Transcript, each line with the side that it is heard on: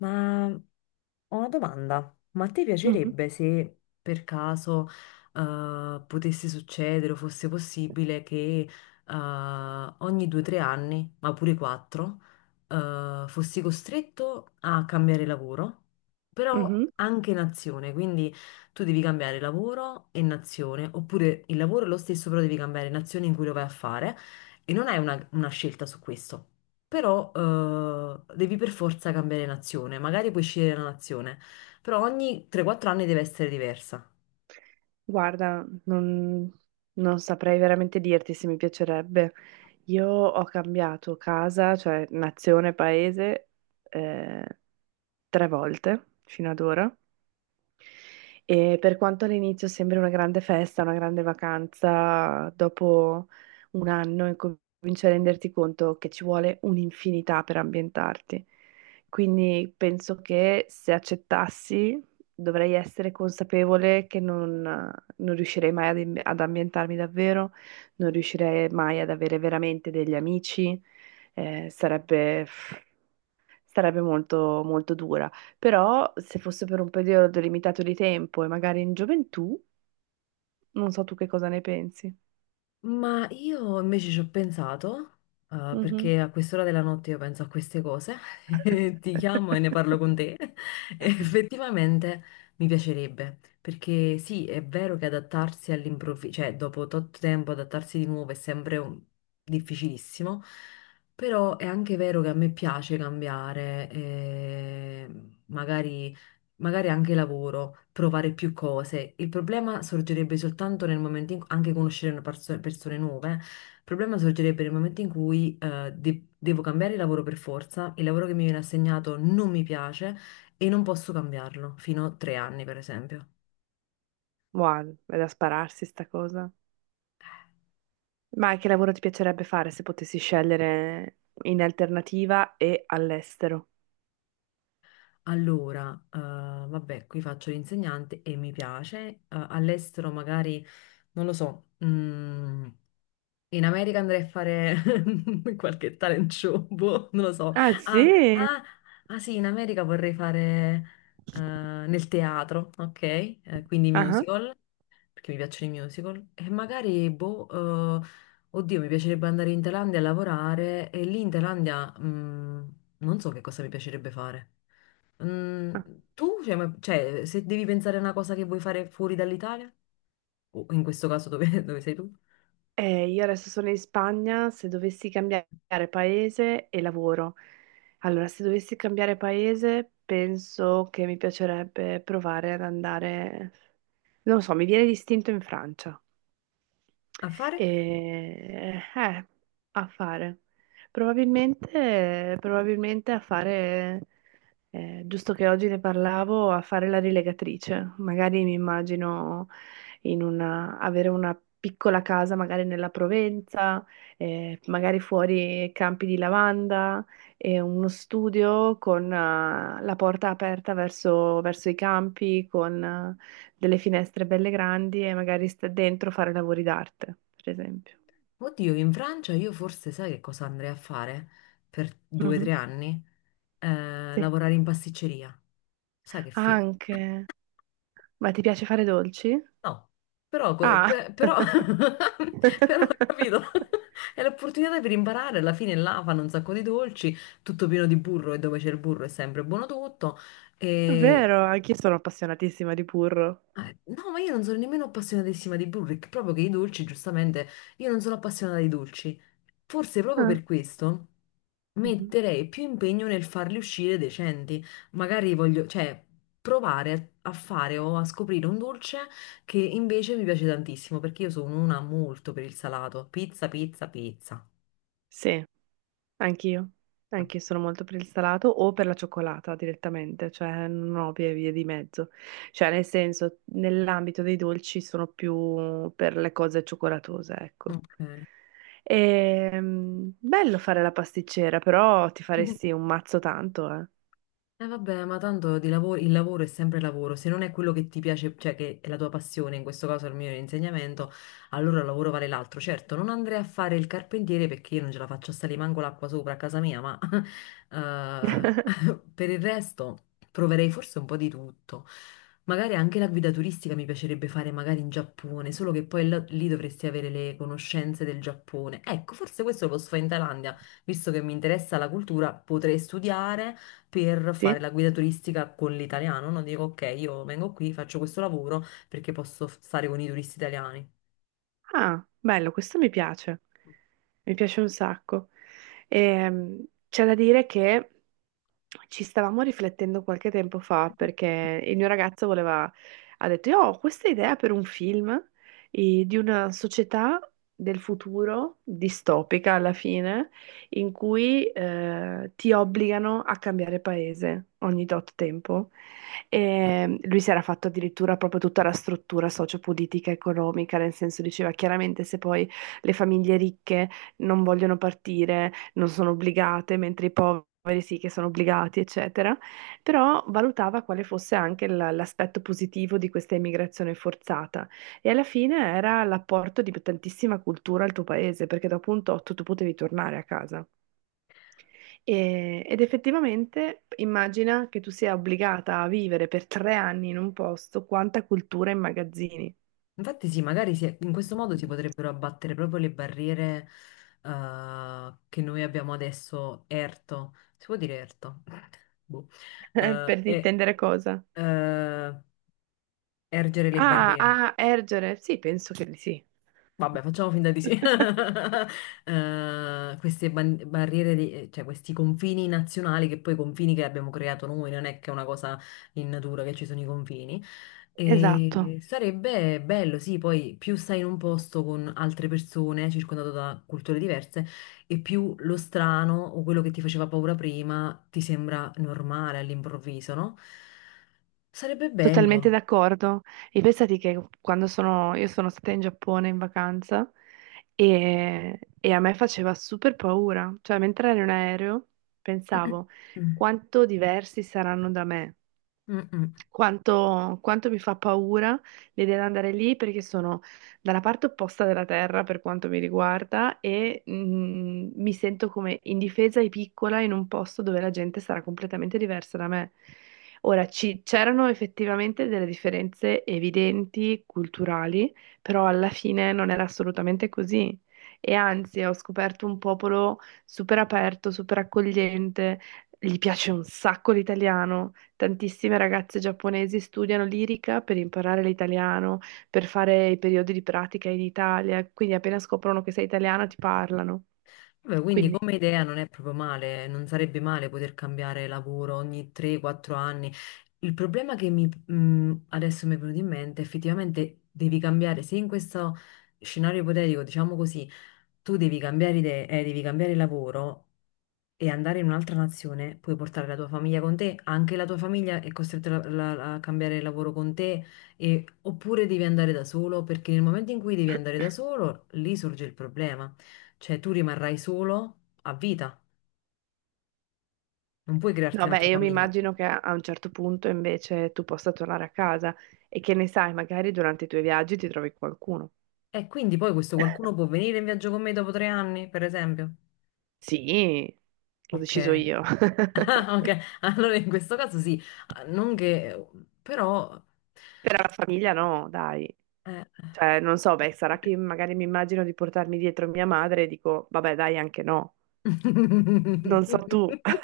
left: Ma ho una domanda, ma a te
right: Mhm,
left: piacerebbe se per caso potesse succedere o fosse possibile che eh, ogni 2 o 3 anni, ma pure quattro, fossi costretto a cambiare lavoro, però
right: mhm.
left: anche nazione, quindi tu devi cambiare lavoro e nazione, oppure il lavoro è lo stesso, però devi cambiare nazione in cui lo vai a fare e non hai una scelta su questo. Però devi per forza cambiare nazione, magari puoi scegliere la nazione, però ogni 3-4 anni deve essere diversa.
right: Guarda, non saprei veramente dirti se mi piacerebbe. Io ho cambiato casa, cioè nazione, paese, eh, 3 volte fino ad ora. E per quanto all'inizio sembri una grande festa, una grande vacanza, dopo un anno incominci a renderti conto che ci vuole un'infinità per ambientarti. Quindi penso che se accettassi dovrei essere consapevole che non riuscirei mai ad ambientarmi davvero, non riuscirei mai ad avere veramente degli amici. Eh, sarebbe sarebbe molto, molto dura. Però se fosse per un periodo limitato di tempo e magari in gioventù, non so tu che cosa ne pensi.
left: Ma io invece ci ho pensato,
right: Mhm.
left: perché a quest'ora della notte io penso a queste cose, e ti chiamo e ne parlo con te. E effettivamente mi piacerebbe, perché sì, è vero che adattarsi all'improvviso, cioè dopo tot tempo adattarsi di nuovo è sempre difficilissimo, però è anche vero che a me piace cambiare, e magari magari anche lavoro, provare più cose. Il problema sorgerebbe soltanto nel momento in cui, anche conoscere una persone nuove, il problema sorgerebbe nel momento in cui devo cambiare lavoro per forza, il lavoro che mi viene assegnato non mi piace e non posso cambiarlo, fino a 3 anni per esempio.
right: Wow, è da spararsi sta cosa. Ma che lavoro ti piacerebbe fare se potessi scegliere in alternativa e all'estero?
left: Allora, vabbè, qui faccio l'insegnante e mi piace, all'estero magari, non lo so, in America andrei a fare qualche talent show, boh, non lo so.
right: Ah,
left: Ah,
right: sì?
left: ah, ah sì, in America vorrei fare nel teatro, ok? Quindi
right: Ah,
left: musical, perché mi piacciono i musical. E magari, boh, oddio, mi piacerebbe andare in Thailandia a lavorare e lì in Thailandia non so che cosa mi piacerebbe fare. Mm,
right: ah.
left: tu, cioè, cioè, se devi pensare a una cosa che vuoi fare fuori dall'Italia, o in questo caso dove, dove sei tu,
right: Io adesso sono in Spagna, se dovessi cambiare paese e lavoro. Allora, se dovessi cambiare paese, penso che mi piacerebbe provare ad andare, non lo so, mi viene l'istinto in Francia.
left: a
right: E,
left: fare?
right: a fare. Probabilmente a fare, giusto che oggi ne parlavo, a fare la rilegatrice. Magari mi immagino in una, avere una piccola casa, magari nella Provenza, magari fuori campi di lavanda e uno studio con, la porta aperta verso i campi, con delle finestre belle grandi e magari sta dentro fare lavori d'arte, per esempio.
left: Oddio, in Francia io forse sai che cosa andrei a fare per due o
right: Mhm.
left: tre anni? Eh,
right: Sì,
left: lavorare in pasticceria. Sai che fi...
right: anche. Ma ti piace fare dolci?
left: No, però,
right: Ah,
left: però, però, capito? È l'opportunità per imparare, alla fine là fanno un sacco di dolci, tutto pieno di burro e dove c'è il burro è sempre buono tutto.
right: vero, anch'io sono appassionatissima di burro.
left: No, ma io non sono nemmeno appassionatissima di Burrick, proprio che i dolci, giustamente, io non sono appassionata di dolci. Forse proprio
right: Ah,
left: per questo
right: mhm.
left: metterei più impegno nel farli uscire decenti. Magari voglio, cioè, provare a fare o a scoprire un dolce che invece mi piace tantissimo, perché io sono una molto per il salato. Pizza, pizza, pizza.
right: Sì. Anch'io,
left: Ah,
right: anch'io sono molto per il salato o per la cioccolata direttamente, cioè non ho vie di mezzo. Cioè, nel senso, nell'ambito dei dolci sono più per le cose cioccolatose, ecco.
left: ok.
right: Bello fare la pasticcera, però ti faresti un mazzo tanto, eh.
left: Vabbè, ma tanto di lavoro, il lavoro è sempre lavoro, se non è quello che ti piace, cioè che è la tua passione, in questo caso il mio insegnamento, allora il lavoro vale l'altro. Certo, non andrei a fare il carpentiere perché io non ce la faccio a salire manco l'acqua sopra a casa mia, ma per il resto proverei forse un po' di tutto. Magari anche la guida turistica mi piacerebbe fare magari in Giappone, solo che poi lì dovresti avere le conoscenze del Giappone. Ecco, forse questo lo posso fare in Thailandia, visto che mi interessa la cultura, potrei studiare per
right: Sì?
left: fare la guida turistica con l'italiano, no? Dico, ok, io vengo qui, faccio questo lavoro perché posso stare con i turisti italiani.
right: Ah, bello, questo mi piace un sacco. C'è da dire che ci stavamo riflettendo qualche tempo fa perché il mio ragazzo voleva, ha detto, io ho questa idea per un film di una società del futuro, distopica alla fine, in cui ti obbligano a cambiare paese ogni tot tempo. E lui si era fatto addirittura proprio tutta la struttura sociopolitica economica, nel senso diceva chiaramente se poi le famiglie ricche non vogliono partire, non sono obbligate, mentre i poveri sì che sono obbligati, eccetera. Però valutava quale fosse anche l'aspetto positivo di questa immigrazione forzata. E alla fine era l'apporto di tantissima cultura al tuo paese, perché dopo un tot tu potevi tornare a casa. Ed effettivamente immagina che tu sia obbligata a vivere per 3 anni in un posto, quanta cultura immagazzini.
left: Infatti sì, magari in questo modo si potrebbero abbattere proprio le barriere che noi abbiamo adesso, erto, si può dire erto? Boh. Eh,
right: Per
left: e
right: intendere cosa?
left: eh, ergere le
right: Ah,
left: barriere.
right: a ergere? Sì, penso che di sì.
left: Vabbè, facciamo finta di sì. Queste barriere, cioè questi confini nazionali, che poi i confini che abbiamo creato noi, non è che è una cosa in natura che ci sono i confini.
right: Esatto,
left: E sarebbe bello, sì, poi più stai in un posto con altre persone, circondato da culture diverse, e più lo strano o quello che ti faceva paura prima ti sembra normale all'improvviso, no? Sarebbe
right: totalmente
left: bello.
right: d'accordo. E pensati che quando io sono stata in Giappone in vacanza e a me faceva super paura, cioè mentre ero in aereo pensavo quanto diversi saranno da me.
left: Mm-mm.
right: Quanto mi fa paura l'idea di andare lì perché sono dalla parte opposta della terra per quanto mi riguarda e mi sento come indifesa e piccola in un posto dove la gente sarà completamente diversa da me. Ora, c'erano effettivamente delle differenze evidenti, culturali, però alla fine non era assolutamente così. E anzi, ho scoperto un popolo super aperto, super accogliente, gli piace un sacco l'italiano. Tantissime ragazze giapponesi studiano lirica per imparare l'italiano, per fare i periodi di pratica in Italia, quindi appena scoprono che sei italiano ti parlano.
left: Vabbè, quindi
right: Quindi,
left: come idea non è proprio male, non sarebbe male poter cambiare lavoro ogni 3-4 anni. Il problema che mi, adesso mi è venuto in mente, effettivamente devi cambiare, se in questo scenario ipotetico, diciamo così, tu devi cambiare idea, devi cambiare lavoro, e andare in un'altra nazione, puoi portare la tua famiglia con te, anche la tua famiglia è costretta a cambiare lavoro con te, oppure devi andare da solo, perché nel momento in cui devi andare da solo, lì sorge il problema, cioè tu rimarrai solo a vita, non puoi crearti
right: no, beh,
left: un'altra
right: io mi
left: famiglia.
right: immagino che a un certo punto invece tu possa tornare a casa e che ne sai, magari durante i tuoi viaggi ti trovi qualcuno.
left: E quindi poi questo qualcuno può venire in viaggio con me dopo 3 anni, per esempio.
right: Sì, l'ho
left: Ok.
right: deciso io.
left: Ah, ok, allora in questo caso sì. Ah, non che, però...
right: Per la famiglia no, dai.
left: eh,
right: Cioè, non so, beh, sarà che magari mi immagino di portarmi dietro mia madre e dico, vabbè, dai, anche no. Non so tu.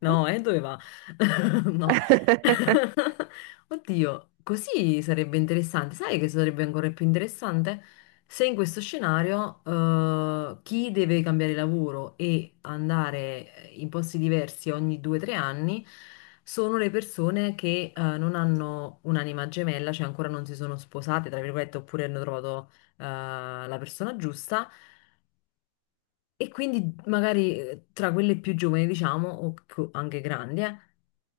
left: No, dove va? No. Oddio, così sarebbe interessante. Sai che sarebbe ancora più interessante? Se in questo scenario, chi deve cambiare lavoro e andare in posti diversi ogni 2 o 3 anni sono le persone che, non hanno un'anima gemella, cioè ancora non si sono sposate, tra virgolette, oppure hanno trovato, eh, la persona giusta e quindi magari tra quelle più giovani, diciamo, o anche grandi,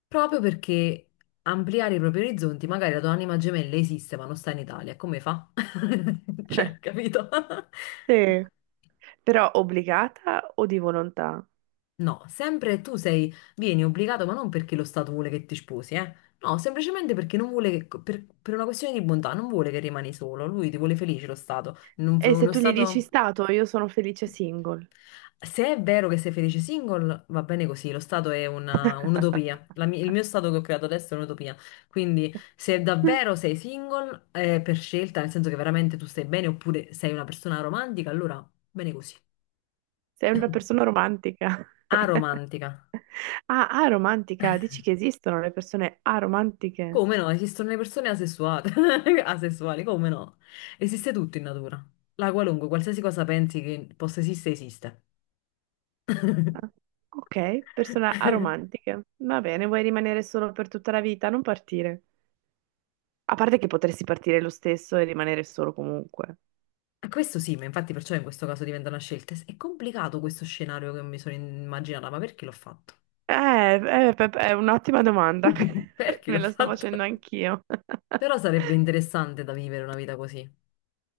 left: proprio perché ampliare i propri orizzonti, magari la tua anima gemella esiste ma non sta in Italia, come fa? Cioè, capito?
right: Sì, però obbligata o di volontà?
left: No, sempre tu sei, vieni obbligato, ma non perché lo Stato vuole che ti sposi, eh? No, semplicemente perché non vuole che, per una questione di bontà, non vuole che rimani solo, lui ti vuole felice lo Stato.
right: E se
left: Uno
right: tu gli dici
left: Stato...
right: stato, io sono felice single.
left: Se è vero che sei felice single, va bene così, lo stato è un'utopia. Il mio stato che ho creato adesso è un'utopia. Quindi, se davvero sei single, è per scelta, nel senso che veramente tu stai bene, oppure sei una persona romantica, allora bene così.
right: Sei una persona romantica.
left: Aromantica.
right: Ah, aromantica, dici che esistono le persone aromantiche?
left: Come no? Esistono le persone asessuate, asessuali, come no? Esiste tutto in natura. La qualunque, qualsiasi cosa pensi che possa esistere, esiste.
right: Ah, ok, persone aromantiche. Va bene, vuoi rimanere solo per tutta la vita? Non partire. A parte che potresti partire lo stesso e rimanere solo comunque.
left: Questo sì, ma infatti perciò in questo caso diventa una scelta. È complicato questo scenario che mi sono immaginata, ma perché l'ho fatto?
right: È un'ottima domanda,
left: Perché
right: me
left: l'ho
right: la sto facendo
left: fatto?
right: anch'io.
left: Però sarebbe interessante da vivere una vita così,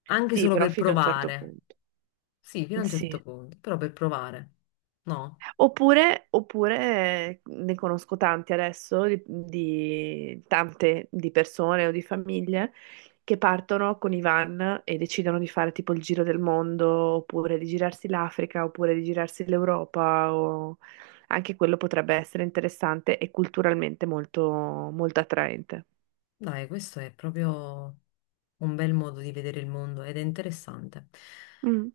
left: anche
right: Sì,
left: solo
right: però
left: per
right: fino a un certo
left: provare.
right: punto.
left: Sì, fino a un certo
right: Sì.
left: punto, però per provare. No,
right: Oppure ne conosco tanti adesso, tante di persone o di famiglie che partono con i van e decidono di fare tipo il giro del mondo, oppure di girarsi l'Africa, oppure di girarsi l'Europa, o anche quello potrebbe essere interessante e culturalmente molto, molto attraente.
left: dai, questo è proprio un bel modo di vedere il mondo ed è interessante.
right: Mm.